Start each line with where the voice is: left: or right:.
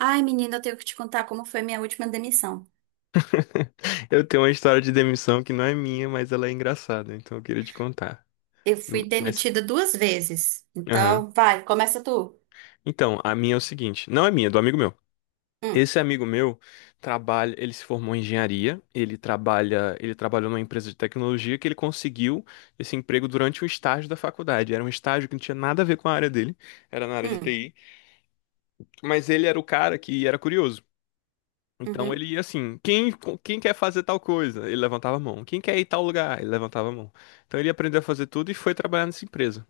right: Ai, menina, eu tenho que te contar como foi minha última demissão.
left: Eu tenho uma história de demissão que não é minha, mas ela é engraçada, então eu queria te contar.
right: Eu fui
left: Mas,
right: demitida duas vezes.
left: aham.
right: Então, vai, começa tu.
left: Então, a minha é o seguinte, não é minha, é do amigo meu.
right: Hum,
left: Esse amigo meu trabalha, ele se formou em engenharia, ele trabalhou numa empresa de tecnologia que ele conseguiu esse emprego durante um estágio da faculdade. Era um estágio que não tinha nada a ver com a área dele, era na área de
right: hum,
left: TI, mas ele era o cara que era curioso. Então
right: uhum.
left: ele ia assim, quem quer fazer tal coisa? Ele levantava a mão. Quem quer ir tal lugar? Ele levantava a mão. Então ele aprendeu a fazer tudo e foi trabalhar nessa empresa.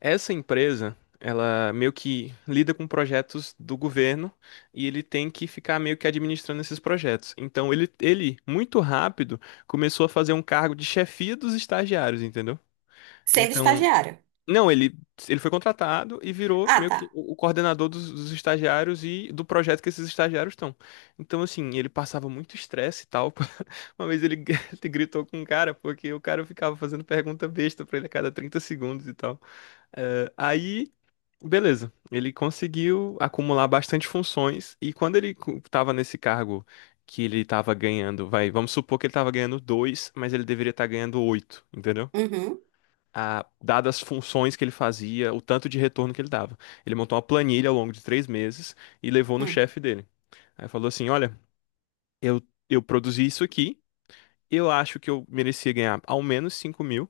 left: Essa empresa, ela meio que lida com projetos do governo e ele tem que ficar meio que administrando esses projetos. Então ele muito rápido, começou a fazer um cargo de chefia dos estagiários, entendeu?
right: Sendo
left: Então
right: estagiária.
left: não, ele foi contratado e virou
right: Ah,
left: meio que
right: tá.
left: o coordenador dos estagiários e do projeto que esses estagiários estão. Então, assim, ele passava muito estresse e tal. Uma vez ele gritou com um cara, porque o cara ficava fazendo pergunta besta pra ele a cada 30 segundos e tal. Eh, aí, Beleza, ele conseguiu acumular bastante funções e quando ele tava nesse cargo que ele tava ganhando, vai, vamos supor que ele tava ganhando dois, mas ele deveria estar ganhando oito, entendeu?
right: Uhum,
left: Dadas as funções que ele fazia, o tanto de retorno que ele dava. Ele montou uma planilha ao longo de 3 meses e levou no
right: hum.
left: chefe dele. Aí falou assim: Olha, eu, eu produzi isso aqui, eu acho que eu merecia ganhar ao menos 5 mil.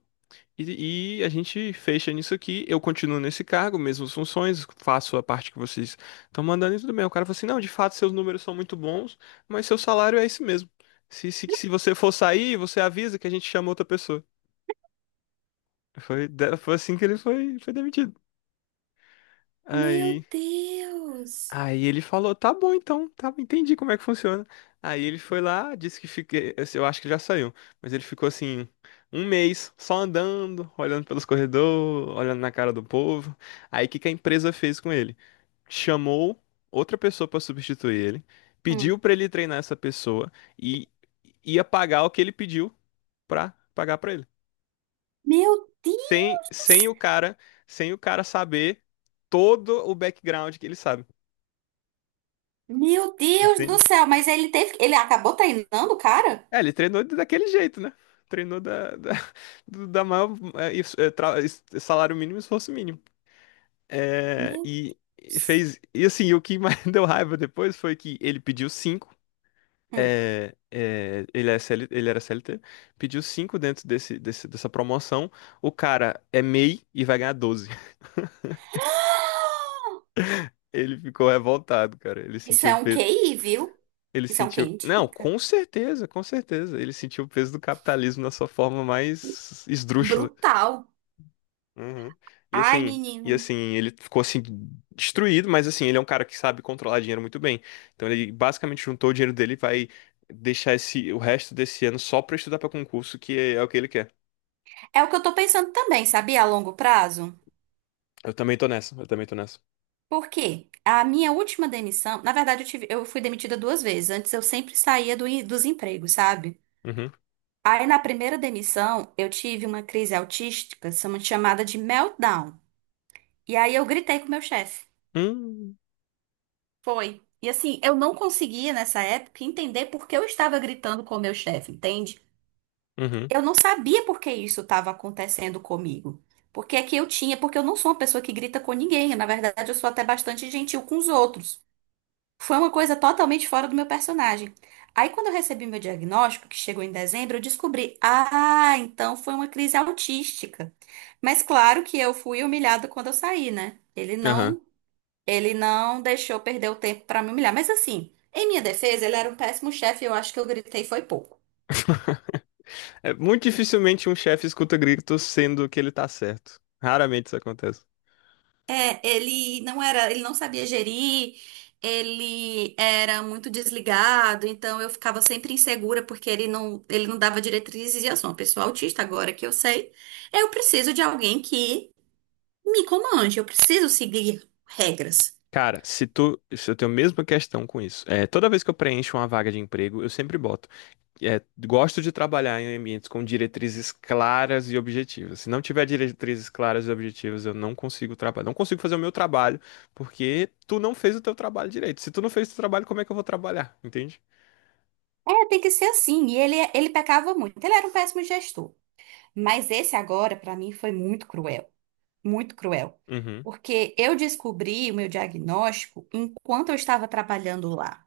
left: E a gente fecha nisso aqui, eu continuo nesse cargo, mesmas funções, faço a parte que vocês estão mandando e tudo bem. O cara falou assim: não, de fato seus números são muito bons, mas seu salário é esse mesmo. Se você for sair, você avisa que a gente chama outra pessoa. Foi assim que ele foi demitido.
right: Meu
left: Aí
right: Deus!
left: Aí ele falou, tá bom então, tá, entendi como é que funciona. Aí ele foi lá, disse que fiquei, assim, eu acho que já saiu, mas ele ficou assim um mês só andando, olhando pelos corredores, olhando na cara do povo. Aí o que que a empresa fez com ele? Chamou outra pessoa pra substituir ele, pediu
right: Hum.
left: pra ele treinar essa pessoa e ia pagar o que ele pediu pra pagar pra ele.
right: Meu Deus!
left: Sem, sem o cara, Sem o cara saber todo o background que ele sabe.
right: Meu Deus do
left: Entende?
right: céu! Mas ele acabou treinando o cara?
left: É, ele treinou daquele jeito, né? Treinou da maior é, isso, é, salário mínimo e esforço mínimo. É,
right: Meu
left: e
right: Deus!
left: fez. E assim, o que mais deu raiva depois foi que ele pediu cinco.
right: Hum.
left: Ele, é CL ele era CLT, pediu cinco dentro dessa promoção. O cara é MEI e vai ganhar 12. Ele ficou revoltado, cara. Ele
right: Isso
left: sentiu
right: é
left: o
right: um
left: peso.
right: QI, viu?
left: Ele
right: Isso é um QI
left: sentiu. Não,
right: indica.
left: com certeza, com certeza. Ele sentiu o peso do capitalismo na sua forma mais esdrúxula.
right: Brutal.
left: Uhum. E
right: Ai,
left: assim, e
right: menino.
left: assim, ele ficou assim destruído, mas assim, ele é um cara que sabe controlar dinheiro muito bem. Então ele basicamente juntou o dinheiro dele e vai deixar esse o resto desse ano só pra estudar pra concurso, que é, o que ele quer.
right: É o que eu tô pensando também, sabia? A longo prazo.
left: Eu também tô nessa, eu também tô nessa.
right: Por quê? A minha última demissão, na verdade, eu fui demitida duas vezes. Antes eu sempre saía dos empregos, sabe?
left: Uhum.
right: Aí na primeira demissão, eu tive uma crise autística, chamada de meltdown. E aí eu gritei com o meu chefe.
left: Hum.
right: Foi. E assim, eu não conseguia nessa época entender por que eu estava gritando com o meu chefe, entende?
left: Uhum.
right: Eu não sabia por que isso estava acontecendo comigo. Porque é que eu tinha, porque eu não sou uma pessoa que grita com ninguém. Na verdade, eu sou até bastante gentil com os outros. Foi uma coisa totalmente fora do meu personagem. Aí, quando eu recebi meu diagnóstico, que chegou em dezembro, eu descobri, ah, então foi uma crise autística. Mas claro que eu fui humilhada quando eu saí, né?
left: Aham.
right: Ele não deixou perder o tempo para me humilhar. Mas assim, em minha defesa, ele era um péssimo chefe, e eu acho que eu gritei foi pouco.
left: É, muito dificilmente um chefe escuta gritos sendo que ele tá certo. Raramente isso acontece.
right: É, ele não sabia gerir, ele era muito desligado, então eu ficava sempre insegura porque ele não dava diretrizes e eu sou uma pessoa autista agora que eu sei. Eu preciso de alguém que me comande, eu preciso seguir regras.
left: Cara, se eu tenho a mesma questão com isso. É, toda vez que eu preencho uma vaga de emprego, eu sempre boto. É, gosto de trabalhar em ambientes com diretrizes claras e objetivas. Se não tiver diretrizes claras e objetivas, eu não consigo trabalhar. Não consigo fazer o meu trabalho, porque tu não fez o teu trabalho direito. Se tu não fez o teu trabalho, como é que eu vou trabalhar? Entende?
right: É, tem que ser assim. E ele pecava muito. Ele era um péssimo gestor. Mas esse agora, pra mim, foi muito cruel. Muito cruel.
left: Uhum,
right: Porque eu descobri o meu diagnóstico enquanto eu estava trabalhando lá.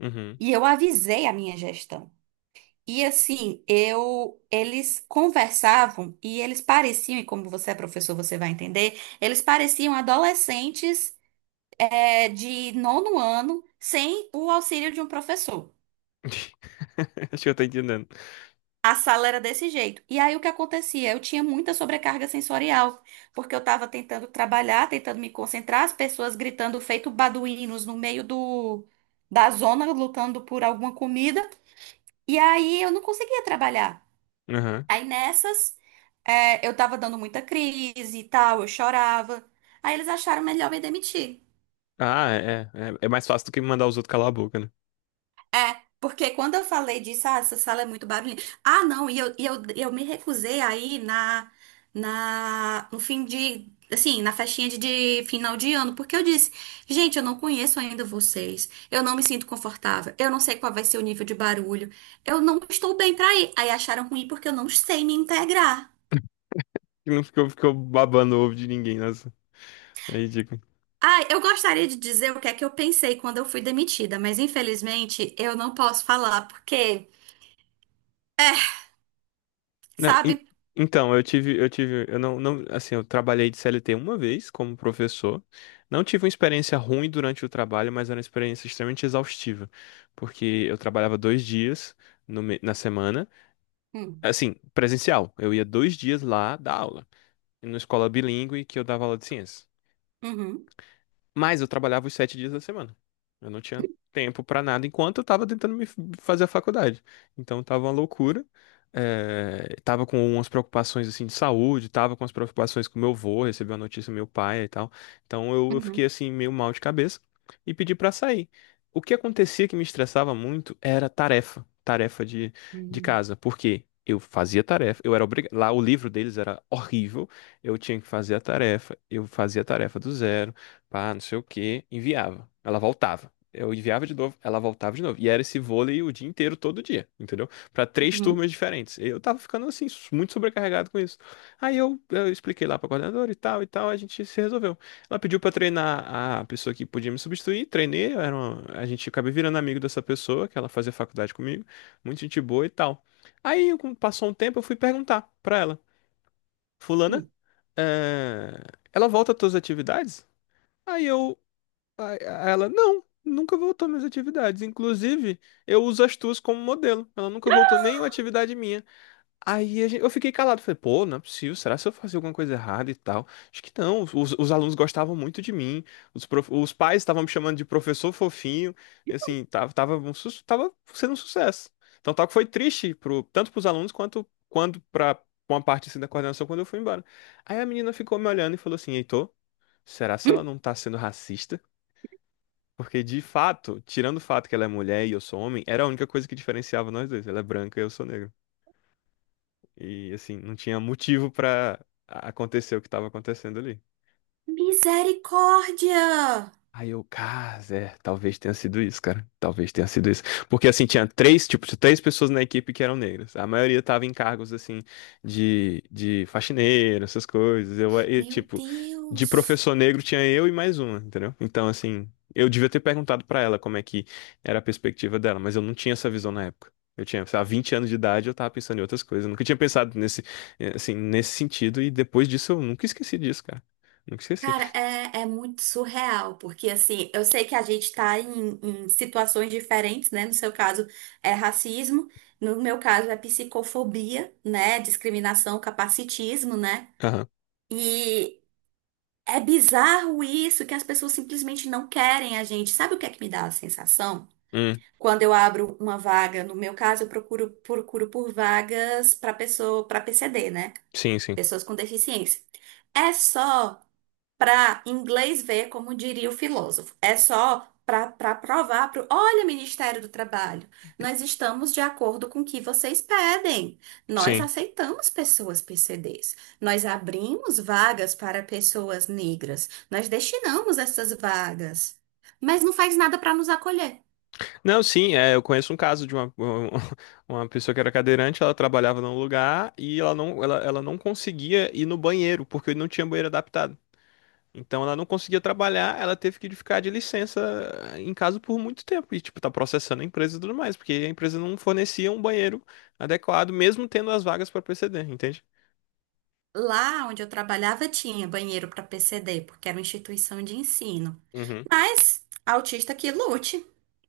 left: uhum.
right: E eu avisei a minha gestão. E assim, eu eles conversavam e eles pareciam, e como você é professor, você vai entender, eles pareciam adolescentes de nono ano sem o auxílio de um professor.
left: Acho que eu tô entendendo.
right: A sala era desse jeito. E aí o que acontecia? Eu tinha muita sobrecarga sensorial, porque eu estava tentando trabalhar, tentando me concentrar, as pessoas gritando feito baduínos no meio da zona, lutando por alguma comida. E aí eu não conseguia trabalhar.
left: Uhum.
right: Aí eu tava dando muita crise e tal, eu chorava. Aí eles acharam melhor me demitir.
left: Ah, é, é. É mais fácil do que mandar os outros calar a boca, né?
right: É, porque quando eu falei disso, ah, essa sala é muito barulhenta. Ah, não, eu me recusei aí no fim de, assim, na festinha de final de ano, porque eu disse, gente, eu não conheço ainda vocês, eu não me sinto confortável, eu não sei qual vai ser o nível de barulho, eu não estou bem pra ir. Aí acharam ruim porque eu não sei me integrar.
left: Que não ficou, ficou babando o ovo de ninguém, nossa. É ridículo.
right: Ah, eu gostaria de dizer o que é que eu pensei quando eu fui demitida, mas infelizmente eu não posso falar, porque, é,
left: Não,
right: sabe?
left: então, eu tive, eu tive, eu não, não, assim, eu trabalhei de CLT uma vez como professor. Não tive uma experiência ruim durante o trabalho, mas era uma experiência extremamente exaustiva, porque eu trabalhava 2 dias no me- na semana,
right: Hum,
left: assim, presencial. Eu ia 2 dias lá dar aula, numa escola bilíngue que eu dava aula de ciência.
right: uhum,
left: Mas eu trabalhava os 7 dias da semana. Eu não tinha tempo pra nada enquanto eu tava tentando me fazer a faculdade. Então tava uma loucura. É, tava com umas preocupações assim de saúde, tava com as preocupações com meu avô, recebeu a notícia do meu pai e tal. Então eu fiquei
right: uhum,
left: assim meio mal de cabeça e pedi pra sair. O que acontecia que me estressava muito era tarefa, tarefa de
right: uhum,
left: casa, porque eu fazia tarefa, eu era obrigado, lá o livro deles era horrível, eu tinha que fazer a tarefa, eu fazia a tarefa do zero pá, não sei o quê, enviava. Ela voltava. Eu enviava de novo, ela voltava de novo. E era esse vôlei o dia inteiro, todo dia, entendeu? Pra três
right: uhum,
left: turmas diferentes. Eu tava ficando, assim, muito sobrecarregado com isso. Aí eu expliquei lá pra coordenadora e tal, a gente se resolveu. Ela pediu pra treinar a pessoa que podia me substituir, treinei, a gente acabei virando amigo dessa pessoa, que ela fazia faculdade comigo, muito gente boa e tal. Aí, como passou um tempo, eu fui perguntar pra ela, fulana, eh, ela volta às tuas atividades? Aí eu Aí ela, não, nunca voltou minhas atividades. Inclusive, eu uso as tuas como modelo. Ela nunca voltou nenhuma atividade minha. Eu fiquei calado. Falei, pô, não é possível. Será que eu fazia alguma coisa errada e tal? Acho que não. Os alunos gostavam muito de mim. Os pais estavam me chamando de professor fofinho. E, assim, tava sendo um sucesso. Então, tal que foi triste tanto pros alunos quanto quando pra uma parte assim, da coordenação quando eu fui embora. Aí a menina ficou me olhando e falou assim, Heitor, será que
right: uhum.
left: ela não tá sendo racista? Porque, de fato, tirando o fato que ela é mulher e eu sou homem, era a única coisa que diferenciava nós dois. Ela é branca e eu sou negro. E, assim, não tinha motivo pra acontecer o que tava acontecendo ali.
right: Misericórdia!
left: Aí eu, cara, é, talvez tenha sido isso, cara. Talvez tenha sido isso. Porque assim, tinha três, tipo, três pessoas na equipe que eram negras. A maioria tava em cargos assim de faxineiro, essas coisas. E,
right: Meu
left: tipo, de
right: Deus!
left: professor negro tinha eu e mais uma, entendeu? Então, assim, eu devia ter perguntado pra ela como é que era a perspectiva dela, mas eu não tinha essa visão na época. Eu tinha, sei lá, 20 anos de idade, eu tava pensando em outras coisas. Eu nunca tinha pensado nesse sentido, e depois disso eu nunca esqueci disso, cara. Nunca esqueci.
right: Cara, é muito surreal, porque assim, eu sei que a gente tá em situações diferentes, né? No seu caso é racismo, no meu caso é psicofobia, né? Discriminação, capacitismo, né?
left: Aham.
right: E é bizarro isso, que as pessoas simplesmente não querem a gente. Sabe o que é que me dá a sensação?
left: Hum,
right: Quando eu abro uma vaga, no meu caso, procuro por vagas para pessoa, para PCD, né?
left: sim, sim.
right: Pessoas com deficiência. É só para inglês ver, como diria o filósofo. É só para provar para olha, Ministério do Trabalho, nós estamos de acordo com o que vocês pedem. Nós
left: Sim.
right: aceitamos pessoas PCDs. Nós abrimos vagas para pessoas negras. Nós destinamos essas vagas. Mas não faz nada para nos acolher.
left: Não, sim, é, eu conheço um caso de uma, uma pessoa que era cadeirante, ela trabalhava num lugar e ela não conseguia ir no banheiro, porque não tinha banheiro adaptado. Então ela não conseguia trabalhar, ela teve que ficar de licença em casa por muito tempo. E, tipo, tá processando a empresa e tudo mais, porque a empresa não fornecia um banheiro adequado, mesmo tendo as vagas para PCD, entende?
right: Lá onde eu trabalhava tinha banheiro para PCD, porque era uma instituição de ensino. Mas autista que lute,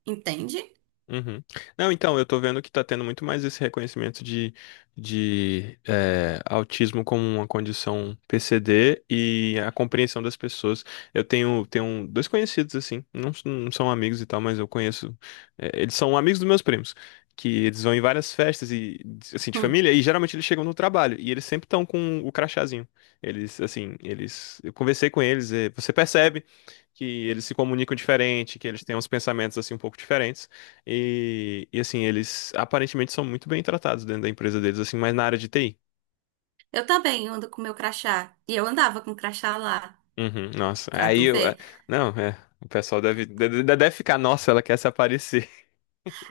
right: entende?
left: Uhum. Não, então, eu tô vendo que tá tendo muito mais esse reconhecimento de, de autismo como uma condição PCD e a compreensão das pessoas. Eu tenho um, dois conhecidos, assim, não, não são amigos e tal, mas eu conheço. Eles são amigos dos meus primos, que eles vão em várias festas e, assim, de família, e geralmente eles chegam no trabalho, e eles sempre estão com o crachazinho. Eles, assim, eles. Eu conversei com eles, você percebe que eles se comunicam diferente, que eles têm uns pensamentos assim um pouco diferentes. E assim, eles aparentemente são muito bem tratados dentro da empresa deles, assim, mas na área de TI.
right: Eu também ando com meu crachá. E eu andava com o crachá lá,
left: Uhum, nossa.
right: pra
left: Aí
right: tu
left: eu. É,
right: ver.
left: não, é. O pessoal deve ficar, nossa, ela quer se aparecer.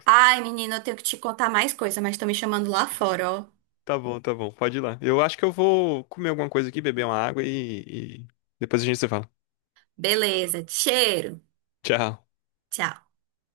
right: Ai, menina, eu tenho que te contar mais coisa, mas estão me chamando lá fora, ó.
left: Tá bom, pode ir lá. Eu acho que eu vou comer alguma coisa aqui, beber uma água e depois a gente se fala.
right: Beleza, cheiro.
left: Tchau.
right: Tchau.